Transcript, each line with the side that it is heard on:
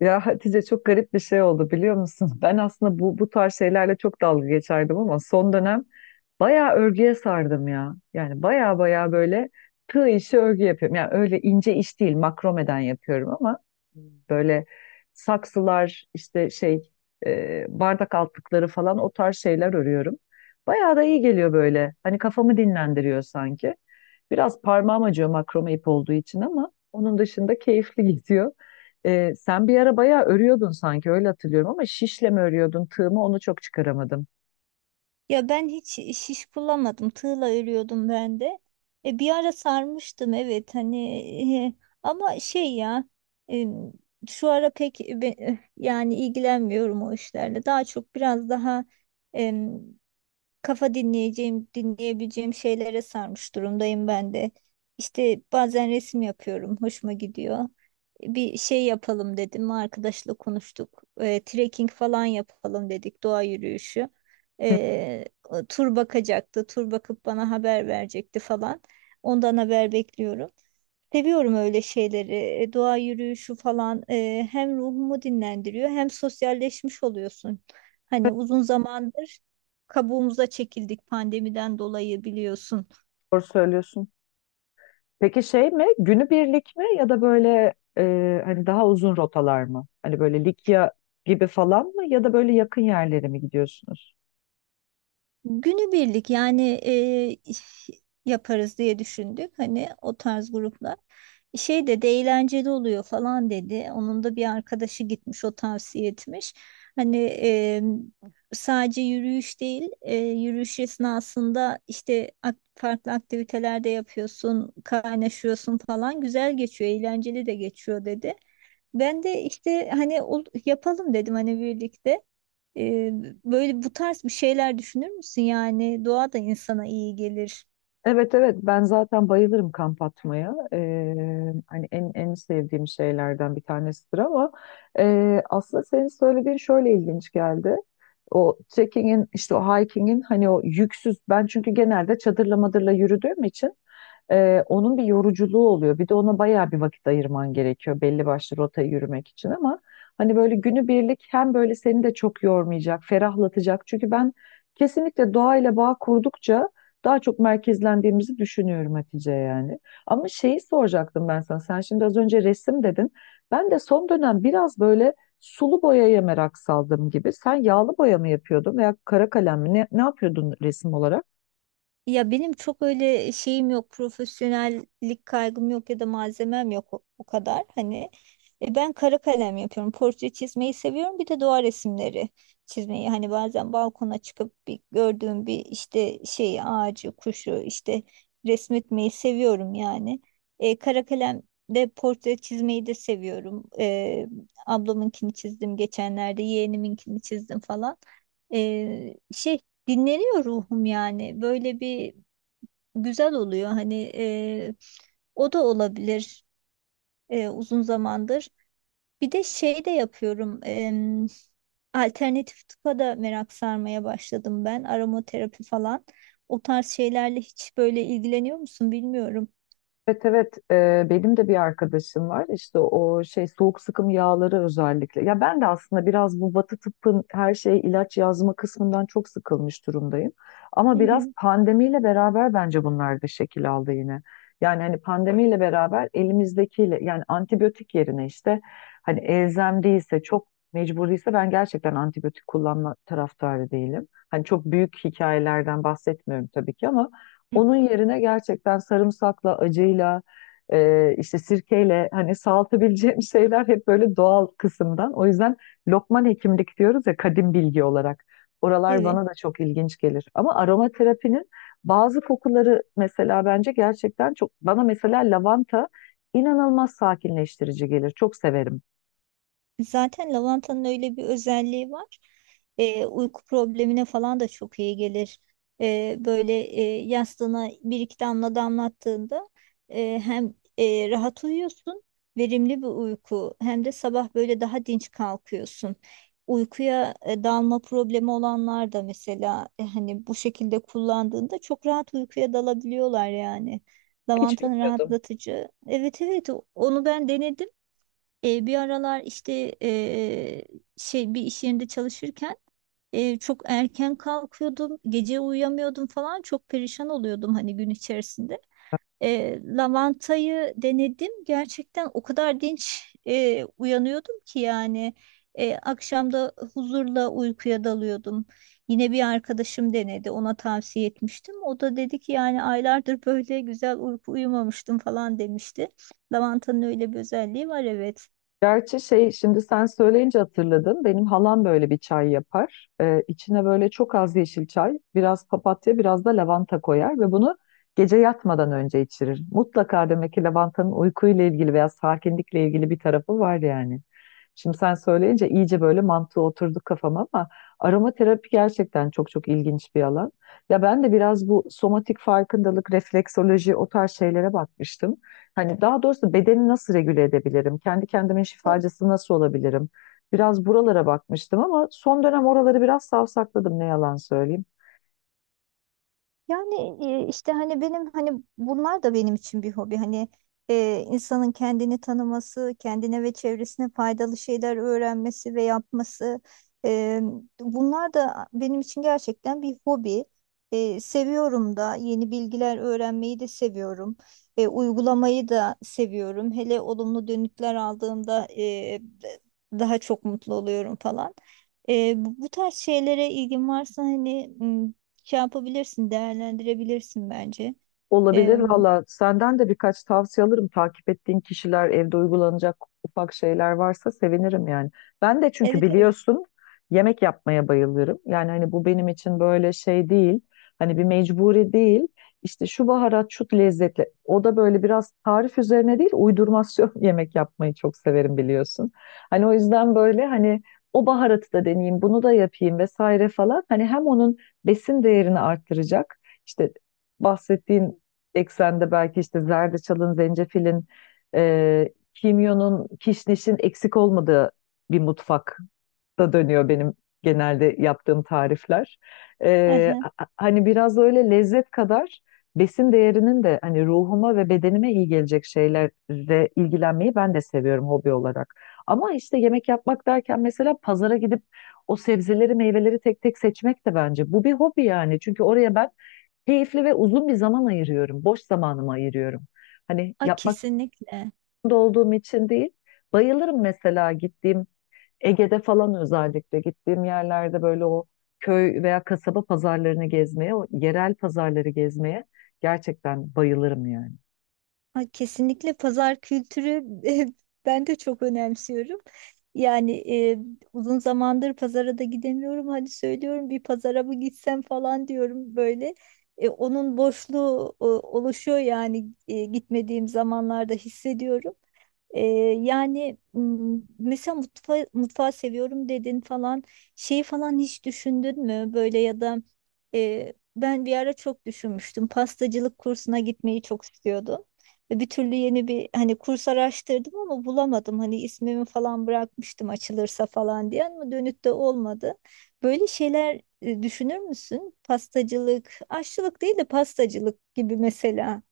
left: Ya Hatice, çok garip bir şey oldu biliyor musun? Ben aslında bu tarz şeylerle çok dalga geçerdim ama son dönem bayağı örgüye sardım ya. Yani bayağı bayağı böyle tığ işi örgü yapıyorum. Yani öyle ince iş değil, makromeden yapıyorum ama böyle saksılar işte bardak altlıkları falan o tarz şeyler örüyorum. Bayağı da iyi geliyor böyle. Hani kafamı dinlendiriyor sanki. Biraz parmağım acıyor makrome ip olduğu için ama onun dışında keyifli gidiyor. Sen bir ara bayağı örüyordun sanki, öyle hatırlıyorum ama şişle mi örüyordun tığ mı onu çok çıkaramadım.
right: Ya ben hiç şiş kullanmadım. Tığla örüyordum ben de. Bir ara sarmıştım, evet, e, ama e, şu ara pek yani ilgilenmiyorum o işlerle. Daha çok biraz daha kafa dinleyeceğim, dinleyebileceğim şeylere sarmış durumdayım ben de. İşte bazen resim yapıyorum, hoşuma gidiyor. Bir şey yapalım dedim, arkadaşla konuştuk. Trekking falan yapalım dedik, doğa yürüyüşü.
left: Hı.
right: O tur bakacaktı, tur bakıp bana haber verecekti falan. Ondan haber bekliyorum. Seviyorum öyle şeyleri. Doğa yürüyüşü falan, hem ruhumu dinlendiriyor hem sosyalleşmiş oluyorsun. Hani uzun zamandır kabuğumuza çekildik pandemiden dolayı, biliyorsun.
left: Doğru söylüyorsun. Peki şey mi, günübirlik mi ya da böyle hani daha uzun rotalar mı? Hani böyle Likya gibi falan mı ya da böyle yakın yerlere mi gidiyorsunuz?
right: Günübirlik yani, yaparız diye düşündük. Hani o tarz gruplar. Şey de eğlenceli oluyor falan dedi. Onun da bir arkadaşı gitmiş, o tavsiye etmiş. Hani e, sadece yürüyüş değil, yürüyüş esnasında işte farklı aktiviteler de yapıyorsun, kaynaşıyorsun falan. Güzel geçiyor, eğlenceli de geçiyor dedi. Ben de işte hani yapalım dedim, hani birlikte. Ee, Böyle bu tarz bir şeyler düşünür müsün? Yani doğa da insana iyi gelir.
left: Evet, evet, ben zaten bayılırım kamp atmaya. Hani en sevdiğim şeylerden bir tanesidir ama aslında senin söylediğin şöyle ilginç geldi. O trekkingin işte o hikingin hani o yüksüz, ben çünkü genelde çadırla madırla yürüdüğüm için onun bir yoruculuğu oluyor. Bir de ona bayağı bir vakit ayırman gerekiyor belli başlı rotayı yürümek için, ama hani böyle günübirlik hem böyle seni de çok yormayacak, ferahlatacak. Çünkü ben kesinlikle doğayla bağ kurdukça daha çok merkezlendiğimizi düşünüyorum Hatice, yani. Ama şeyi soracaktım ben sana. Sen şimdi az önce resim dedin. Ben de son dönem biraz böyle sulu boyaya merak saldım gibi. Sen yağlı boya mı yapıyordun veya kara kalem mi? Ne yapıyordun resim olarak?
right: Ya benim çok öyle şeyim yok, profesyonellik kaygım yok ya da malzemem yok o kadar. Hani ben kara kalem yapıyorum. Portre çizmeyi seviyorum. Bir de doğa resimleri çizmeyi. Hani bazen balkona çıkıp bir gördüğüm bir işte şey ağacı, kuşu işte resmetmeyi seviyorum yani. Kara kalem de portre çizmeyi de seviyorum. Ablamınkini çizdim geçenlerde, yeğeniminkini çizdim falan. Şey dinleniyor ruhum yani. Böyle bir güzel oluyor. Hani o da olabilir, uzun zamandır. Bir de şey de yapıyorum. Alternatif tıpa da merak sarmaya başladım ben. Aromaterapi falan. O tarz şeylerle hiç böyle ilgileniyor musun bilmiyorum.
left: Evet, evet. Benim de bir arkadaşım var işte o şey, soğuk sıkım yağları özellikle, ya ben de aslında biraz bu Batı tıbbın her şey ilaç yazma kısmından çok sıkılmış durumdayım, ama
right: Hı
left: biraz
right: hı.
left: pandemiyle beraber bence bunlar da şekil aldı yine. Yani hani pandemiyle beraber elimizdekiyle, yani antibiyotik yerine işte hani elzem değilse, çok mecburiyse, ben gerçekten antibiyotik kullanma taraftarı değilim. Hani çok büyük hikayelerden bahsetmiyorum tabii ki, ama onun yerine gerçekten sarımsakla, acıyla, işte sirkeyle, hani salatabileceğim şeyler, hep böyle doğal kısımdan. O yüzden Lokman hekimlik diyoruz ya, kadim bilgi olarak. Oralar
right: Evet.
left: bana da çok ilginç gelir. Ama aromaterapinin bazı kokuları mesela bence gerçekten çok, bana mesela lavanta inanılmaz sakinleştirici gelir. Çok severim.
right: Zaten lavantanın öyle bir özelliği var. Uyku problemine falan da çok iyi gelir. Böyle, yastığına bir iki damla damlattığında, hem rahat uyuyorsun, verimli bir uyku, hem de sabah böyle daha dinç kalkıyorsun. Uykuya dalma problemi olanlar da mesela, hani bu şekilde kullandığında çok rahat uykuya dalabiliyorlar yani.
left: Hiç
right: Lavantanın
left: bilmiyordum.
right: rahatlatıcı. Evet, evet, onu ben denedim. Bir aralar işte, şey, bir iş yerinde çalışırken çok erken kalkıyordum, gece uyuyamıyordum falan, çok perişan oluyordum hani gün içerisinde. Lavantayı denedim, gerçekten o kadar dinç uyanıyordum ki yani, akşamda huzurla uykuya dalıyordum. Yine bir arkadaşım denedi, ona tavsiye etmiştim. O da dedi ki yani aylardır böyle güzel uyku uyumamıştım falan demişti. Lavantanın öyle bir özelliği var, evet.
left: Gerçi şey, şimdi sen söyleyince hatırladım. Benim halam böyle bir çay yapar. İçine böyle çok az yeşil çay, biraz papatya, biraz da lavanta koyar ve bunu gece yatmadan önce içirir. Mutlaka demek ki lavantanın uykuyla ilgili veya sakinlikle ilgili bir tarafı var yani. Şimdi sen söyleyince iyice böyle mantığı oturdu kafama, ama aromaterapi gerçekten çok ilginç bir alan. Ya ben de biraz bu somatik farkındalık, refleksoloji, o tarz şeylere bakmıştım. Hani daha doğrusu bedeni nasıl regüle edebilirim? Kendi kendimin şifacısı nasıl olabilirim? Biraz buralara bakmıştım ama son dönem oraları biraz savsakladım, ne yalan söyleyeyim.
right: Yani işte hani benim, bunlar da benim için bir hobi. Hani insanın kendini tanıması, kendine ve çevresine faydalı şeyler öğrenmesi ve yapması. e, Bunlar da benim için gerçekten bir hobi. Seviyorum da, yeni bilgiler öğrenmeyi de seviyorum. Uygulamayı da seviyorum. Hele olumlu dönütler aldığımda, daha çok mutlu oluyorum falan. Bu tarz şeylere ilgin varsa hani şey yapabilirsin, değerlendirebilirsin bence.
left: Olabilir
right: Ee,
left: valla. Senden de birkaç tavsiye alırım. Takip ettiğin kişiler, evde uygulanacak ufak şeyler varsa sevinirim yani. Ben de çünkü
right: evet, evet.
left: biliyorsun yemek yapmaya bayılırım. Yani hani bu benim için böyle şey değil. Hani bir mecburi değil. İşte şu baharat, şu lezzetle. O da böyle biraz tarif üzerine değil, uydurmasyon yemek yapmayı çok severim biliyorsun. Hani o yüzden böyle hani o baharatı da deneyeyim, bunu da yapayım vesaire falan. Hani hem onun besin değerini arttıracak. İşte bahsettiğin eksende belki işte zerdeçalın, zencefilin, kimyonun, kişnişin eksik olmadığı bir mutfakta dönüyor benim genelde yaptığım tarifler.
right: Aha.
left: Hani biraz da öyle lezzet kadar besin değerinin de hani ruhuma ve bedenime iyi gelecek şeylerle ilgilenmeyi ben de seviyorum, hobi olarak. Ama işte yemek yapmak derken mesela pazara gidip o sebzeleri, meyveleri tek tek seçmek de bence bu bir hobi yani. Çünkü oraya ben keyifli ve uzun bir zaman ayırıyorum. Boş zamanımı ayırıyorum. Hani
right: A,
left: yapmak
right: kesinlikle.
left: zorunda olduğum için değil. Bayılırım mesela, gittiğim Ege'de falan özellikle gittiğim yerlerde böyle o köy veya kasaba pazarlarını gezmeye, o yerel pazarları gezmeye gerçekten bayılırım yani.
right: A, kesinlikle pazar kültürü ben de çok önemsiyorum. Yani uzun zamandır pazara da gidemiyorum. Hadi söylüyorum, bir pazara mı gitsem falan diyorum böyle. Onun boşluğu oluşuyor yani, gitmediğim zamanlarda hissediyorum. Ee, Yani mesela mutfağı seviyorum dedin falan, şeyi falan hiç düşündün mü böyle? Ya da ben bir ara çok düşünmüştüm, pastacılık kursuna gitmeyi çok istiyordum ve bir türlü yeni bir hani kurs araştırdım ama bulamadım, hani ismimi falan bırakmıştım açılırsa falan diye ama dönüt de olmadı. Böyle şeyler, düşünür müsün? Pastacılık, aşçılık değil de pastacılık gibi mesela.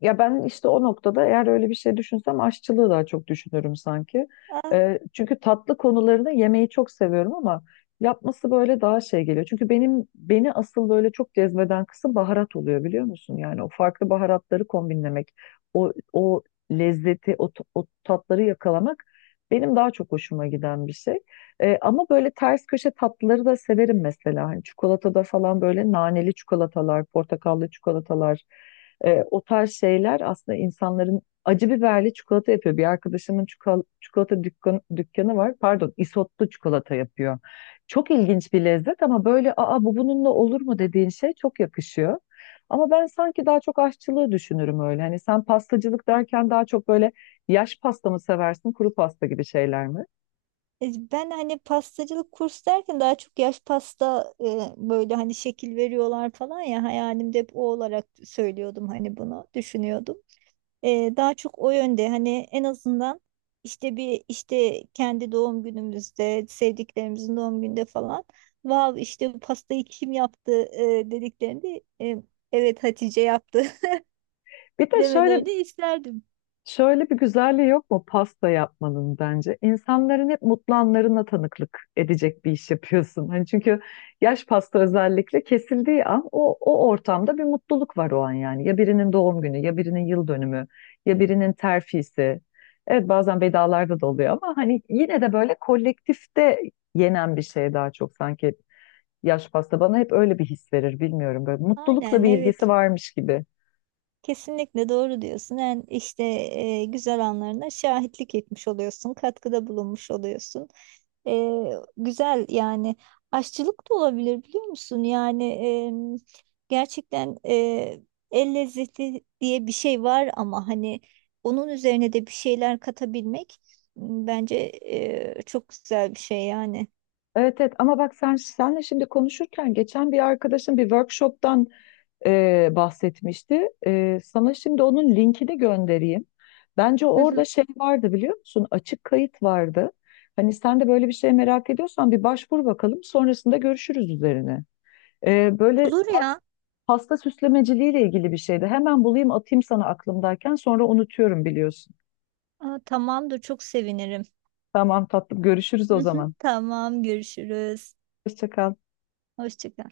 left: Ya ben işte o noktada eğer öyle bir şey düşünsem aşçılığı daha çok düşünürüm sanki. Çünkü tatlı konularını yemeyi çok seviyorum ama yapması böyle daha şey geliyor. Çünkü benim, beni asıl böyle çok cezbeden kısım baharat oluyor biliyor musun? Yani o farklı baharatları kombinlemek, o lezzeti, o tatları yakalamak benim daha çok hoşuma giden bir şey. Ama böyle ters köşe tatlıları da severim mesela. Hani çikolatada falan böyle naneli çikolatalar, portakallı çikolatalar. E, o tarz şeyler aslında, insanların acı biberli çikolata yapıyor. Bir arkadaşımın dükkanı var. Pardon, isotlu çikolata yapıyor. Çok ilginç bir lezzet ama böyle aa, bu bununla olur mu dediğin şey çok yakışıyor. Ama ben sanki daha çok aşçılığı düşünürüm öyle. Hani sen pastacılık derken daha çok böyle yaş pasta mı seversin, kuru pasta gibi şeyler mi?
right: Ben hani pastacılık kursu derken daha çok yaş pasta, böyle hani şekil veriyorlar falan ya, hayalimde hep o olarak söylüyordum, hani bunu düşünüyordum. Daha çok o yönde, hani en azından işte bir işte kendi doğum günümüzde, sevdiklerimizin doğum günde falan, vav işte bu pastayı kim yaptı, dediklerinde, evet Hatice yaptı
left: Bir de şöyle
right: demelerini isterdim.
left: Şöyle bir güzelliği yok mu pasta yapmanın, bence? İnsanların hep mutlu anlarına tanıklık edecek bir iş yapıyorsun. Hani çünkü yaş pasta özellikle kesildiği an o ortamda bir mutluluk var o an yani. Ya birinin doğum günü, ya birinin yıl dönümü, ya birinin terfisi. Evet, bazen vedalarda da oluyor ama hani yine de böyle kolektifte yenen bir şey daha çok sanki yaş pasta. Bana hep öyle bir his verir, bilmiyorum, böyle mutlulukla
right: Aynen
left: bir ilgisi
right: evet.
left: varmış gibi.
right: Kesinlikle doğru diyorsun. Yani işte, güzel anlarına şahitlik etmiş oluyorsun, katkıda bulunmuş oluyorsun. E, Güzel yani. Aşçılık da olabilir, biliyor musun? Yani gerçekten el lezzeti diye bir şey var ama hani onun üzerine de bir şeyler katabilmek, bence çok güzel bir şey yani.
left: Evet, evet, ama bak sen, senle şimdi konuşurken geçen bir arkadaşım bir workshop'tan bahsetmişti. E, sana şimdi onun linkini göndereyim. Bence
right: Hı
left: orada
right: hı.
left: şey vardı, biliyor musun? Açık kayıt vardı. Hani sen de böyle bir şey merak ediyorsan bir başvur bakalım. Sonrasında görüşürüz üzerine. E, böyle
right: Olur
left: pas,
right: ya.
left: pasta süslemeciliğiyle ilgili bir şeydi. Hemen bulayım atayım sana aklımdayken, sonra unutuyorum biliyorsun.
right: Aa, tamamdır, çok sevinirim.
left: Tamam tatlım, görüşürüz
right: Hı
left: o
right: hı.
left: zaman.
right: Tamam, görüşürüz.
left: Hoşça kal.
right: Hoşça kal.